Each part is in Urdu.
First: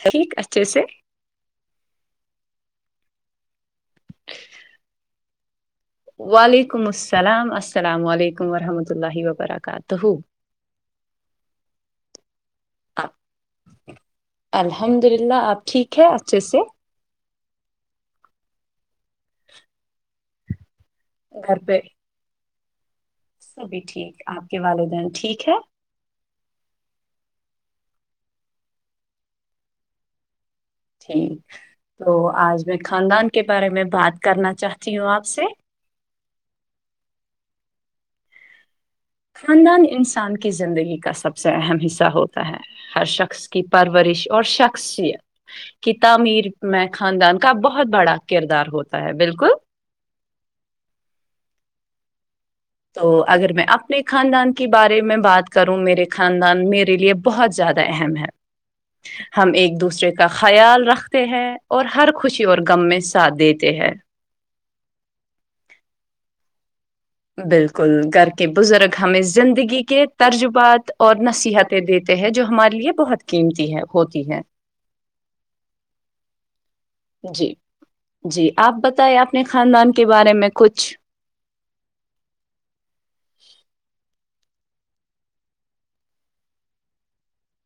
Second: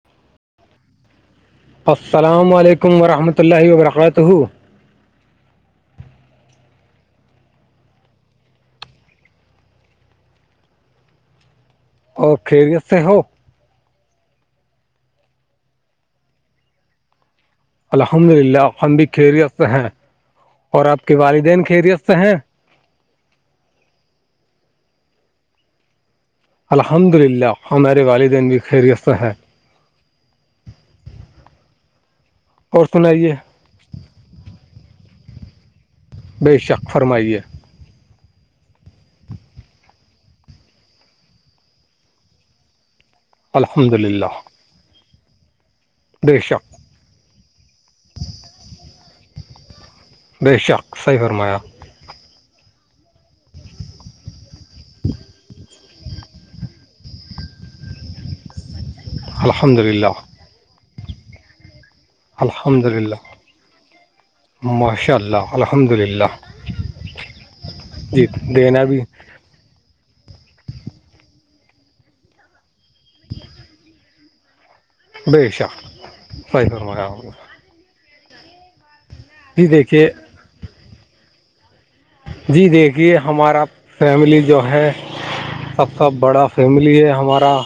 ٹھیک ا چ سر السلام علیکم ورحمۃ اللہ وبرکاتہ [unintelligible] [inaudible] وعلیکم السلام السلام علیکم ورحمۃ اللہ وبرکاتہ [unintelligible] [inaudible] اور خیریت سے ہو الحمد للہ آپ ٹھیک ہے اچھے سے الحمد للہ ہمم بھی خیریت سے ہیں اور آپ کے گھر والدین پہ خیریت سے ہیں سبھی ٹھیک آپ کے والدین ٹھیک ہے الحمد للہ ہمارے والدین بھی خیریست ہیں ٹھیک تو آج میں اور خاندان سنائیے کے بارے میں بات کرنا چاہتی ہوں آپ سے بے شک فرمائیے خاندان انسان کی زندگی کا سب سے اہم حصہ ہوتا ہے ہر شخص کی الحمد پرورش للہ اور شخصیت کی بے تعمیر شک میں خاندان کا بہت بڑا کردار ہوتا ہے بالکل بے شک صحیح فرمایا تو اگر میں اپنے خاندان کے بارے میں بات کروں میرے خاندان میرے لیے بہت زیادہ اہم ہے ہم الحمد ایک دوسرے للہ کا خیال رکھتے ہیں اور ہر خوشی اور الحمد غم میں للہ ساتھ دیتے ہیں ماشاء اللہ الحمد للہ بالکل جی گھر کے دینا بزرگ بھی ہ زندگی کے ترجبات اور نصیحتیں دیتے ہیں جو ہمارے لیے بہت قیمتی ہے ہوتی ہے [inaudible] بیےشا صائی فما جی جی آپ بتائے آپنے جی خاندان دیکھیے کے بارے میں کچھ جی دیکھیے ہمارا فیملی جو ہے سب سے بڑا فیملی ہے ہمارا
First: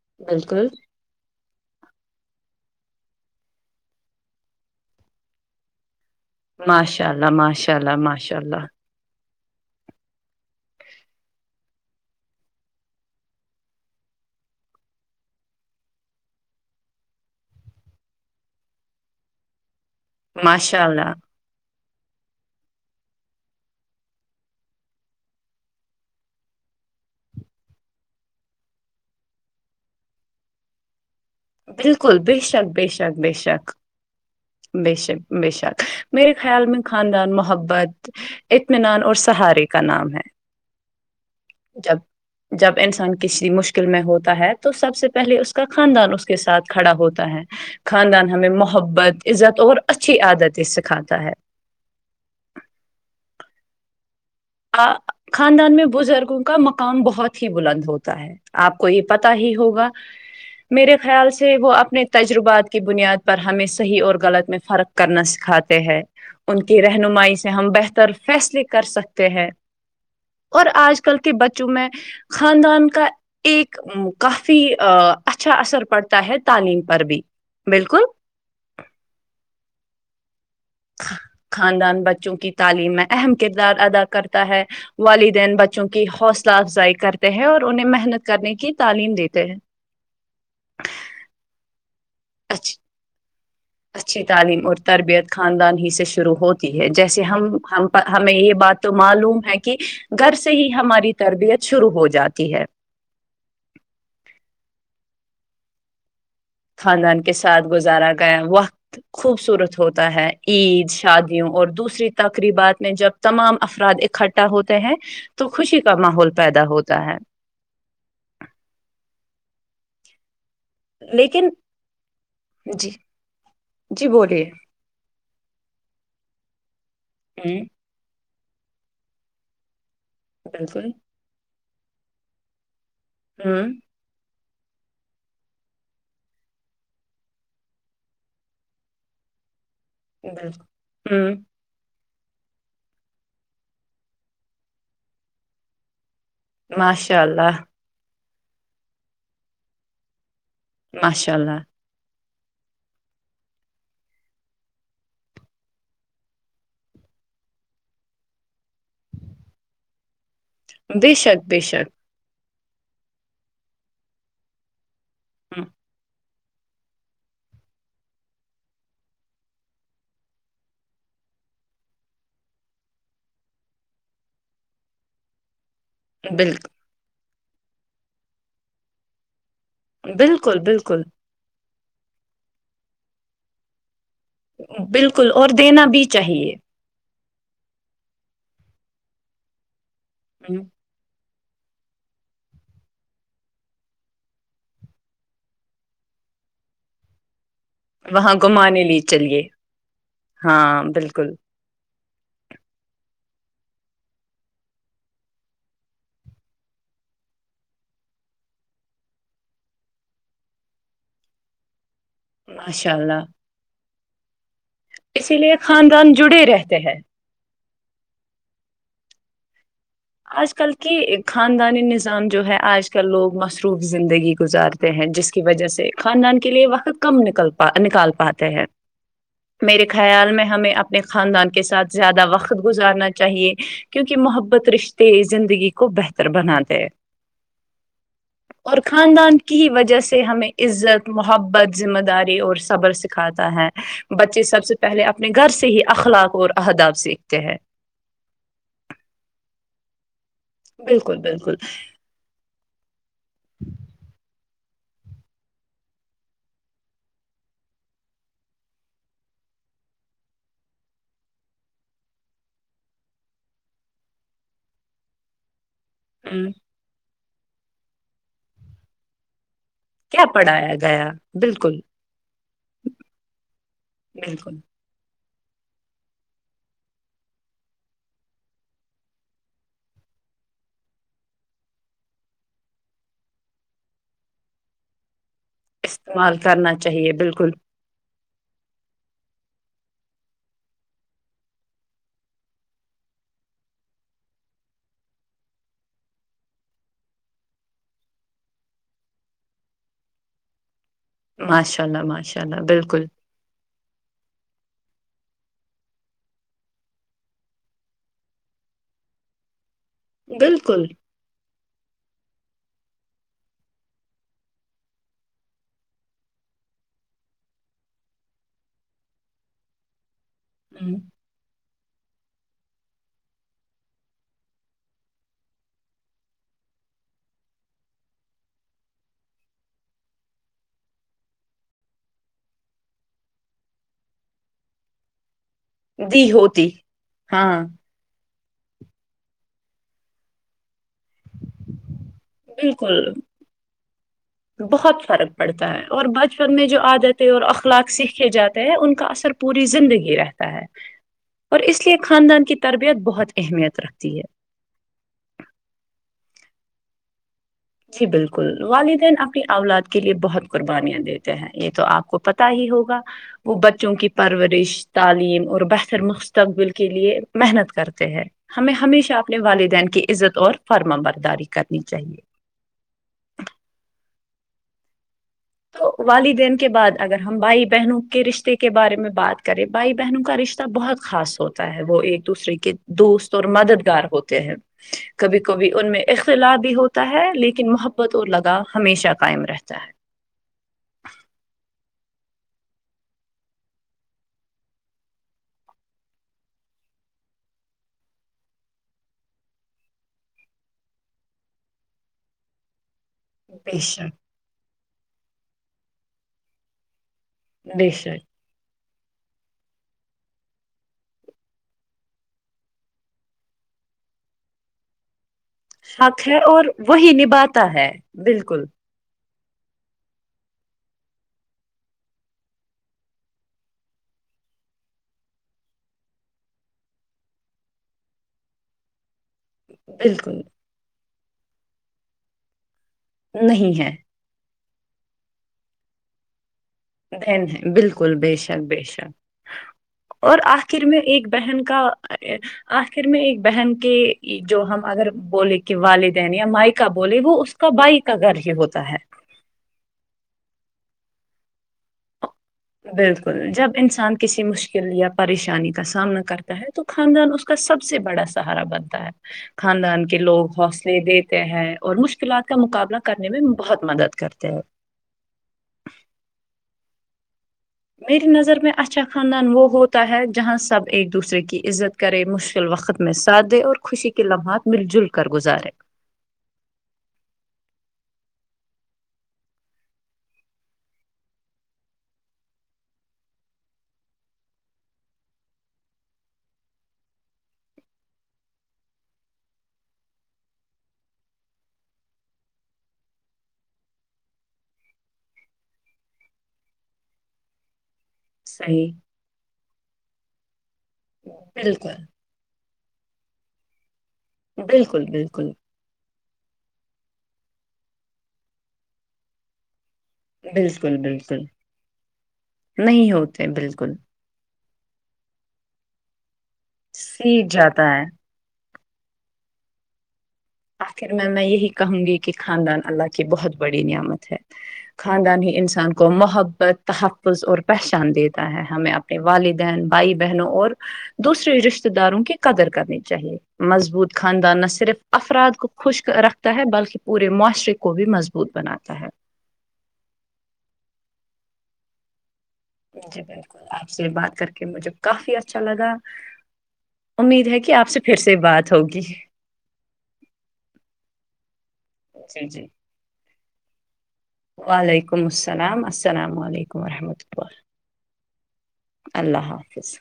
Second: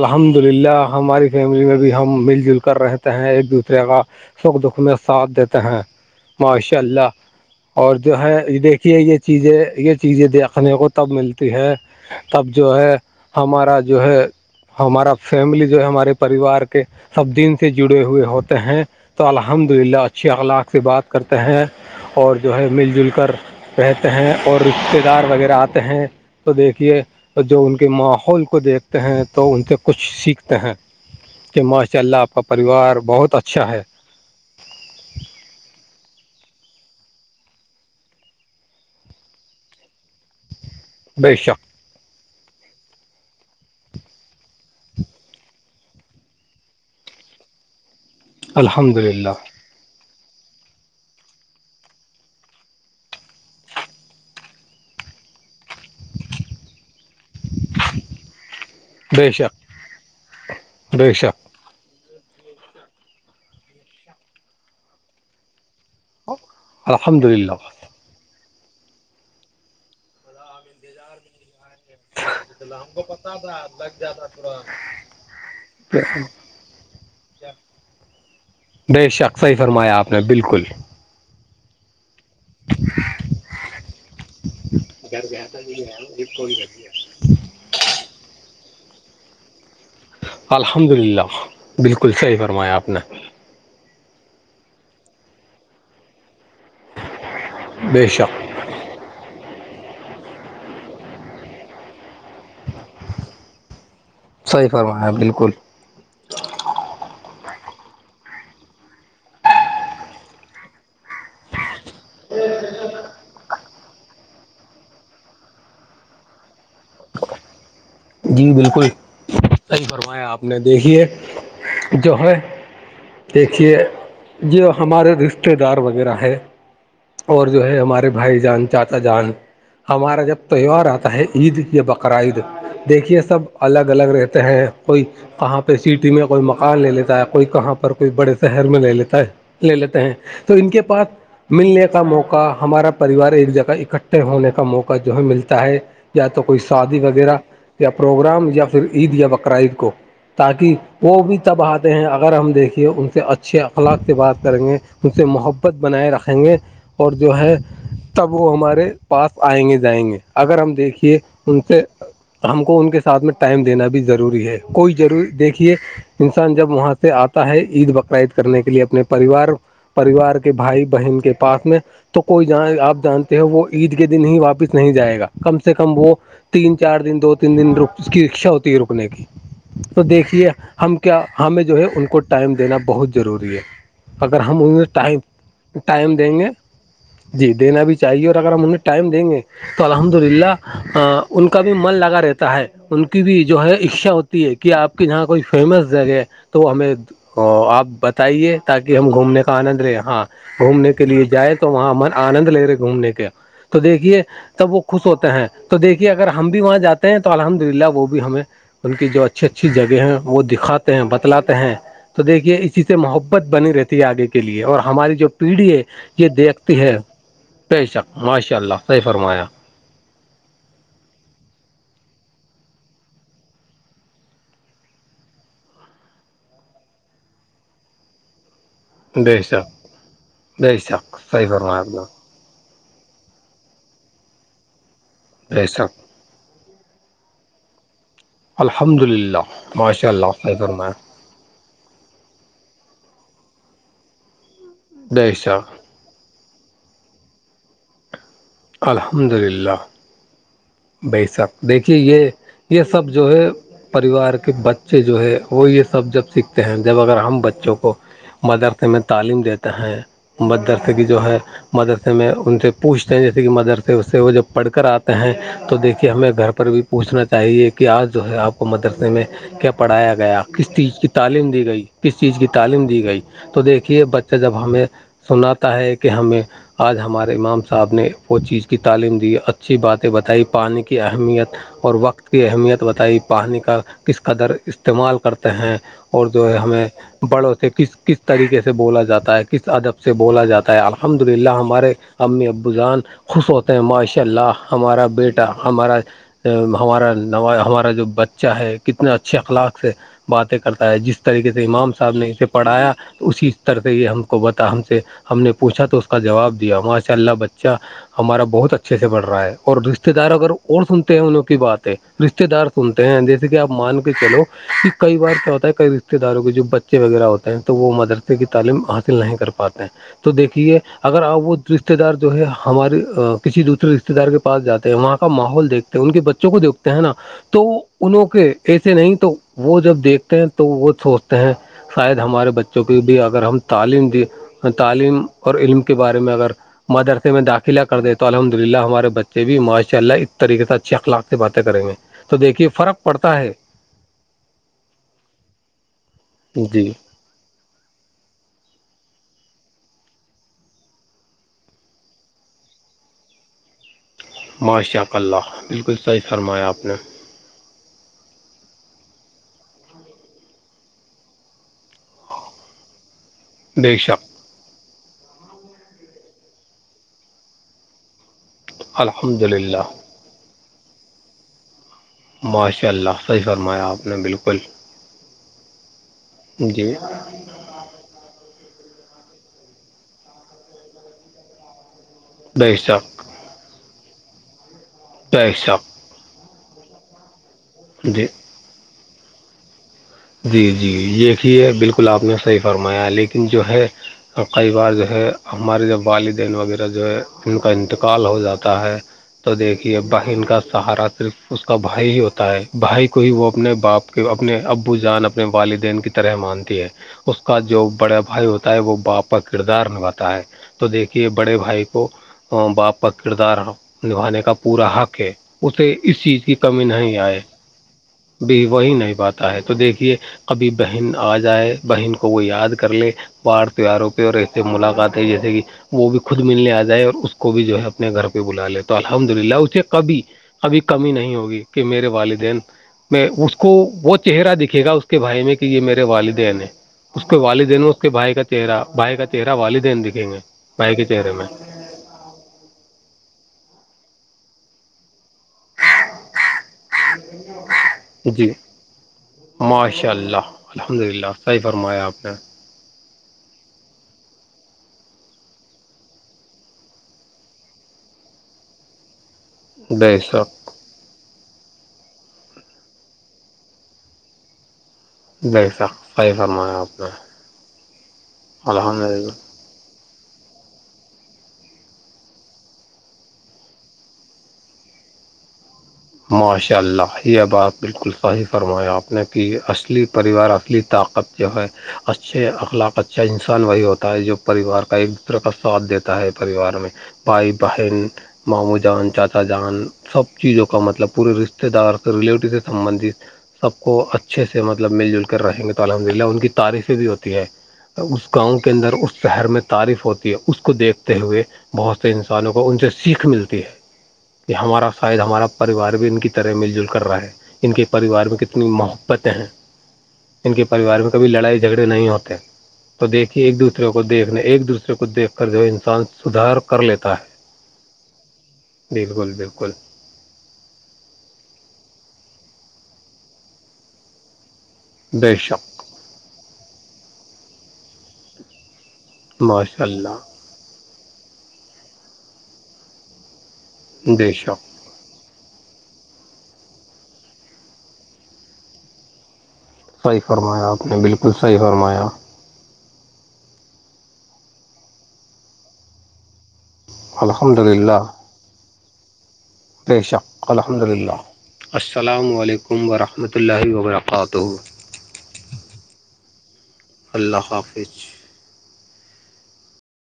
الحمد بالکل للہ ہماری فیملی میں بھی ہم مل جل کر رہتے ہیں ایک دوسرے کا سکھ دکھ میں ساتھ دیتے ہیں ماشاء اللہ ماشاء اللہ اور جو ماشاء ہے یہ اللہ دیکھیے یہ چیزیں یہ چیزیں دیکھنے کو تب ملتی ہے تب جو ہے ہمارا جو ہے ہمارا فیملی جو ہے ہمارے پریوار کے سب دن سے جڑے ہوئے ہوتے ہیں تو الحمد للہ اچھے اخلاق سے ماشاء بات اللہ کرتے ہیں اور جو ہے مل جل کر رہتے ہیں اور رشتے دار وغیرہ آتے ہیں تو دیکھیے جو ان کے ماحول کو دیکھتے ہیں تو ان سے کچھ سیکھتے ہیں کہ ماشاء اللہ بالکل آپ بے کا شک بے پریوار شک بے بہت شک اچھا ہے بے شک بے شک میرے خیال میں خاندان محبت اطمینان اور سہارے کا نام ہے بی شک جب جب انسان کسی مشکل میں ہوتا ہے تو سب سے پہلے اس کا خاندان اس کے ساتھ کھڑا ہوتا ہے خاندان ہمیں الحمد محبت للہ عزت اور اچھی عادتیں سکھاتا ہے خاندان میں بزرگوں کا مقام بہت ہی بلند ہوتا ہے آپ کو یہ بے پتا ہی شک ہوگا میرے بے خیال شک سے وہ اپنے تجربات کی بنیاد پر ہمیں صحیح اور غلط میں فرق کرنا سکھاتے ہے ان کی الحمد رہنمائی سے للہ ہم بہتر فیصلے کر سکتے ہیں اور آج ک کے بچوں میں خاندان کا ایک کافی اچھا اثر پڑتا ہے تعلیم پر بھی بالکل بے شک صحیح فرمایا آپ نے بالکل خاندان بچوں کی تعلیم میں اہم کردار ادا کرتا ہے والدین بچوں کی حوصلہ افزائی کرتا ہیں اور انہیں محنت کرنے کی تعلیم دیتے ہیں الحمد للہ بالکل صحیح فرمایا اچ آپ نے اچھی تعلیم اور تربیت خاندان ہی سے شروع ہوتی ہے جیسے ہم بے ہمیں شک یہ بات تو معلوم ہے کہ گھر سے ہی ہماری تربیت شروع ہو جاتی ہے صحیح فرمایا بالکل خاندان کے ساتھ گزارا گیا وقت خوبصورت ہوتا ہے عید شادیوں اور دوسری تقریبات میں جب تمام افراد اکٹھا ہوتے ہیں تو خوشی کا ماحول پیدا ہوتا ہے جی بالکل صحیح فرمایا آپ نے دیکھیے لیکن جو ہے جی دیکھیے جی بولیے جو ہمارے رشتے دار وغیرہ ہے اور ہوں جو ہے ہمارے بھائی جان چاچا جان ہمارا جب تہوار بالکل آتا ہے عید یا بقر عید دیکھیے سب ہوں الگ الگ رہتے ہیں کوئی کہاں پہ سٹی میں کوئی مکان لے لیتا ہے کوئی کہاں پر کوئی بڑے شہر میں لے لیتا ہے لے لیتے ہیں تو بالکل ان کے پاس ہوں ملنے کا موقع ہمارا پریوار ایک جگہ اکٹھے ہونے کا موقع جو ہے ملتا ہے یا تو کوئی شادی ماشاء وغیرہ اللہ یا پروگرام یا پھر عید یا بقرعید کو تاکہ وہ ماشاء بھی اللہ تبہات ہیں اگر ہم دیکھیے ان سے اچھے اخلاق سے بات کریں گے ان سے محبت بنائے رکھیں گے اور جو ہے تب وہ ہمارے پاس آئیں گے جائیں گے اگر ہم بے دیکھیے شک بے ان سے شک ہم کو ان کے ساتھ میں ٹائم دینا بھی ضروری ہے کوئی ضروری ہوں، دیکھیے انسان جب وہاں سے آتا ہے عید بقر عید کرنے کے لیے اپنے پریوار پریوار کے بھائی بہن کے پاس میں تو کوئی ج آپ جانتے ہو وہ عید کے دن ہی واپس نہیں جائے گا کم سے کم وہ بالکل تین چار دن دو تین دن ر اس کی اکشا ہوتی ہے رکنے کی تو دیکھیے بالکل ہم بالکل کیا ہمیں جو ہے ان کو ٹائم دینا بہت ضروری ہے اگر ہم انہیں ٹائم بالکل اور دینا بھی ٹائم دیں گے چاہیے جی دینا بھی چاہیے اور اگر ہم انہیں ٹائم دیں گے تو الحمد للہ ہوں، ان کا بھی من لگا رہتا ہے ان کی بھی جو ہے اچھا ہوتی ہے کہ آپ کے یہاں کوئی فیمس جگہ تو ہمیں آپ وہاں بتائیے گھمانے تاکہ لیے ہم چلیے گھومنے کا آنند رہیں ہاں گھومنے کے لیے جائ تو تو وہاں من آنند لے رہے گھومنے کا تو دیکھیے تب وہ خوش ہوتے ہیں تو دیکھیے اگر ہم بھی وہاں جاتے ہیں تو الحمد للہ وہ بھی ہمیں ان کی جو اچھی اچھی جگہیں ہیں وہ دکھاتے ہیں بتلاتے ہیں تو دیکھیے اسی ماشاء سے اللہ محبت بنی رہتی آگے کے لیے اور ہماری جو اسی لیے پیڑھی ہے خاندان یہ جڑے رہتے دیکھتی ہیں ہے بے شک ماشاء اللہ سحی فرمایا آج کل کی خاندانی نظام جو ہے آج کل لوگ مصروف زندگی گزارتے ہیں جس کی وجہ سے خاندان کے لیے وقت کم نکلا نکال پاتے ہیں بے شک میرے خیال میں ہمیں بے اپنے شک صحیح خاندان کے فرمایا آپ ساتھ نے زیادہ وقت خ گزارنا چاہیے کیونکہ محبت رشتے بے زندگی کو شک بہتر بنا دے اور الحمد خاندان للہ کی ہی وجہ ماشاء سے اللہ ہمیں صحیح فرمایا عزت محبت ذمہ داری اور صبر سکھاتا ہے بچے سب سے پہلے اپنے بے گھر سے شک ہی اخلاق اور اہداب سیکھتے ہیں الحمد للہ بالکل بسک بالکل دیکھیے یہ یہ سب جو ہے پریوار کے بچے جو ہے وہ یہ سب جب سیکھتے ہیں جب اگر ہم بچوں کو مدرسے میں تعلیم دیتا ہیں مدرسے کی جو ہے مدرسے میں ان سے پوچھ جیسے کہ مدرسے اس سے وہ جب پڑھ کر آتے ہیں تو دیکھیے ہمیں گھر پر بھی پوچھنا چاہیے کہ آج جو ہے آپ کو مدرسے میں کیا پڑھایا کیا گیا کس پڑھایا چیز کی گیا تعلیم دی بالکل گئی کس چیز کی تعلیم دی گئی تو دیکھیے بچہ بالکل جب ہمیں سناتا ہے کہ ہمیں آج ہمارے امام سے صاحب نے وہ چیز کی تعلیم دی اچھی باتیں بتائی پانی کی اہمیت اور وقت کی اہمیت بتائی پانی کا کس قدر استعمال کرتا ہیں اور استعمال جو ہے کرنا ہمیں چاہیے بالکل بڑوں سے کس کس طریقے سے بولا جاتا ہے کس ادب سے بولا جاتا ہے الحمد للہ ہمارے ا اب بذان خوش ہوتے ہیں ماشاء اللہ ہمارا بیٹا ہمارا ہمارا ہمارا جو بچہ ہے کتنے اچھے اخلاق سے باتیں کرتا ہے جس طریقے سے ماشاء امام اللہ صاحب نے ماشاء اسے اللہ پڑھایا بالکل اسی ر سے یہ ہم کو بتا ہم سے ہم نے پوچھا تو اس کا جواب دیا ماشاء اللہ ب ا ہمارا بہت اچھے سے بڑ رہا ہے اور رشتے دار اگر اور بالکل سن ہیں انوں کی باتیں رشتے دار سنتے ہیں جیسے کہ آپ مان کے چلو کہ کئی بار کیا ہوتا ہے کئی رشتے رشتے داروں کے جو بچے وغیرہ ہوتے ہیں تو وہ مدرسے کی تعلیم حاصل نہیں کر پاتے ہیں تو دیکھیے ہم، اگر آپ وہ رشتے دار جو ہے ہمارے کسی دوسے رشتے دار کے پاس جاتے ہیں وہاں کا ماحول دیکھتے ہیں ان کے بچوں کو دیکھتے ہیں نا تو انوں کے ایسے نہیں تو وہ جب دیکھتے ہیں تو وہ سوچتے ہیں شاید ہمارے بچوں کی بھی اگر ہم تعلیم دی تعلیم اور علم کے بارے دی میں اگر ہوتی مدرسے میں ہاں داخلہ کر دیتے اس طریقے سے اچھے اخلاق سے باتیں کریں گے تو دیکھیے بالکل فرق پڑتا ہے بہت فرق پڑتا ہے اور بچپن میں جو جی عادت اور اخلاق سیکھے جاتے ہیں ان کا اثر پوری زندگی رہتا ہے اور اس لیے خاندان کی تربیت بہت اہمیت رکھتی ہے ماشاء اللہ بالکل صحیح فرمایا آپ نے جی بالکل والدین اپنی اولاد کے لیے بہت قربانیاں دیتے ہیں یہ تو آپ کو پ ہی ہوگا وہ بچوں بے کی شک پرورش تعلیم اور بہتر مستقبل کے لیے محنت کرتے ہیں ہمیں ہمیشہ اپنے الحمد للہ والدین کی عزت اور فرما برداری کرنی چاہیے ماشاء اللہ صحیح فرمایا آپ نے بالکل تو والددین کے بعد جی اگر ہم بھائی بہنوں کے رشتے کے بارے میں بات کریں بھائی بہنوں کا رشتہ بہت خاص ہوتا ہے وہ ایک دوسرے کے بے شک دوست اور مددگار ہوتے ہیں کبھی بے کبھی شک ان میں اختلاف بھی ہوتا ہے لیکن محبت اور جی لگاؤ ہمیشہ قائم رہتا ہے جی جی دیک ہی ہے بالکل آپ نے صحیح فرمایا ہے لیکن جو ہے اور کئی بار جو ہے ہمارے جوب والدین وغیرہ جو ہے ان کا انتقال ہو جاتا ہے تو دیکھیے بہن کا سہارا صرف اس کا بھائی ہی ہوتا ہے بھائی کو ہی وہ اپنے بے باپ کے شک اپنے ابو جان اپنے والدین کی طرح مانتی ہے اس کا جو بے شک بڑے بھائی ہوتا ہے وہ باپا کردار نبھاتا ہے تو دیکھیے بڑے بھائی کو باپ کا کردار نبھانے کا پورا حق ہے اسے اس حق ہے چیز کی اور کمی وہی نہیں آئے نبھاتا ہے بالکل بھی وہی نہیں پاتا ہے تو دیکھیے کبھی بہن آ جائے بہن کو وہ یاد کر لے باڑھ پیواروں پہ اور ایس سے ملاقات ہے جیسے کہ وہ بھی خود ملنے آ جائے اور اس کو بھی جو ہے اپنے گھر بلا لے تو الحمد للہ اسے کبھی بالکل کبھی کمی نہیں ہوگی کہ میرے والدین میں اس کو نہیں ہے وہ چہرہ دکھے گا اس کے بھائی میں کہ یہ میرے والدین ہیں اس کے بہن ہے والدین میں اس کے بالکل بھائی بے کا شک چہرہ بے بھائی شک کا چہرہ والدین دکھیں گے اور آخر بھائی کے ایک چہرے میں بہن کا آخر میں ایک بہن کے جو ہم اگر بولے کہ والدین یا مائکا بول وہ اس کا بھائی کا گھر جی ہی ہوتا ہے ماشاء اللہ الحمد للہ صحیح فرمایا آپ نے بالکل جب انسان کسی مشکل یا پریشانی کا سامنا کرتا ہے تو خاندان اس کا سب سے بڑا سہارا بنتا ہے خاندان بے کے لوگ شک حوصلے دیتے ہیں اور مشکلات کا مقابلہ کرنے میں بہت مدد کرتے ہیں جیسا خیفمایا آپنا میری نظر میں اچھا خاندان وہ ہو ہے جہاں سب ایک دوسرے کی عزت کرے مشکل وقت میں ساتھ دے اور خوشی کے کے لمحات مل جل کر گزارے ماشاء اللہ یہ بات بالکل صحیح فرمایا آپ نے کہ اصلی پریوار اصلی طاقت جو ہے اچھے اخلاق اچھا انسان وہی ہوتا ہے جو پریوار کا ایک دوسرے کا ساتھ دیتا ہے پریوار میں بھائی بہن ماموں جان چاچا جان سب چیزوں کو کا مطلب پورے رشتے دار سے ریلیٹیو سے سبندت سب کو اچھے سے مطلب مل جل کر رہیں گے تو الحمد للہ ان کی تعریفیں بھی ہوتی ہے اس گاؤں کے صحیح اندر اس شہر میں تعریف ہوتی ہے اس کو دیکھتے ہوئے بالکل بہت سے وں کو ان سے سیکھ ملتی ہے کہ ہمارا بالکل شاید ہمارا بالکل ریوار بھی ان کی طرح مل جل کر رہا ہے ان کے پریوار میں کتنی محبتیں ہیں ان کے بالکل پریوار میں کبھی بالکل لڑائی جھگڑے نہیں ہوتے تو نہیں دیکھیے ہوتے ایک دوسرے بالکل کو دیکھنے ایک دوسرے کو دیکھ کر جو انسان سدھار کر لیتا ہے سیکھ جاتا ہے بالکل بالکل آخر میں میں یہی کہوں گی کہ خاندان اللہ کی بہت بڑی نعمت ہے بے خاندان ہی شک انسان کو محبت تحفظ اور پہچان دیتا ہے ہمیںپ نے والدین ماشاء بھائی اللہ بہنوں اور دوسرے رشتے داروں کی قدر کرنی چاہیے مضبوط بے خاندان نہ شک صرف افراد کو خشک رکھتا ہے بلکہ پورے معاشرے کو بھی مضبوط بناتا ہے صحیح فرمایا آپ نے بالکل صحیح فرمایا جی بالکل آپ سے بات کر کے مجھے کافی اچھا لگا امید الحمد ہے کہ آپ سے للہ پھر سے بات ہوگی بے شک الحمد ل اللہ السلام جی جی علیکم ورحمۃ اللہ وبرکاتہ وعلیکم السلام السلام علیکم وورحمۃ اللہ ال حافظ اللہ حافظ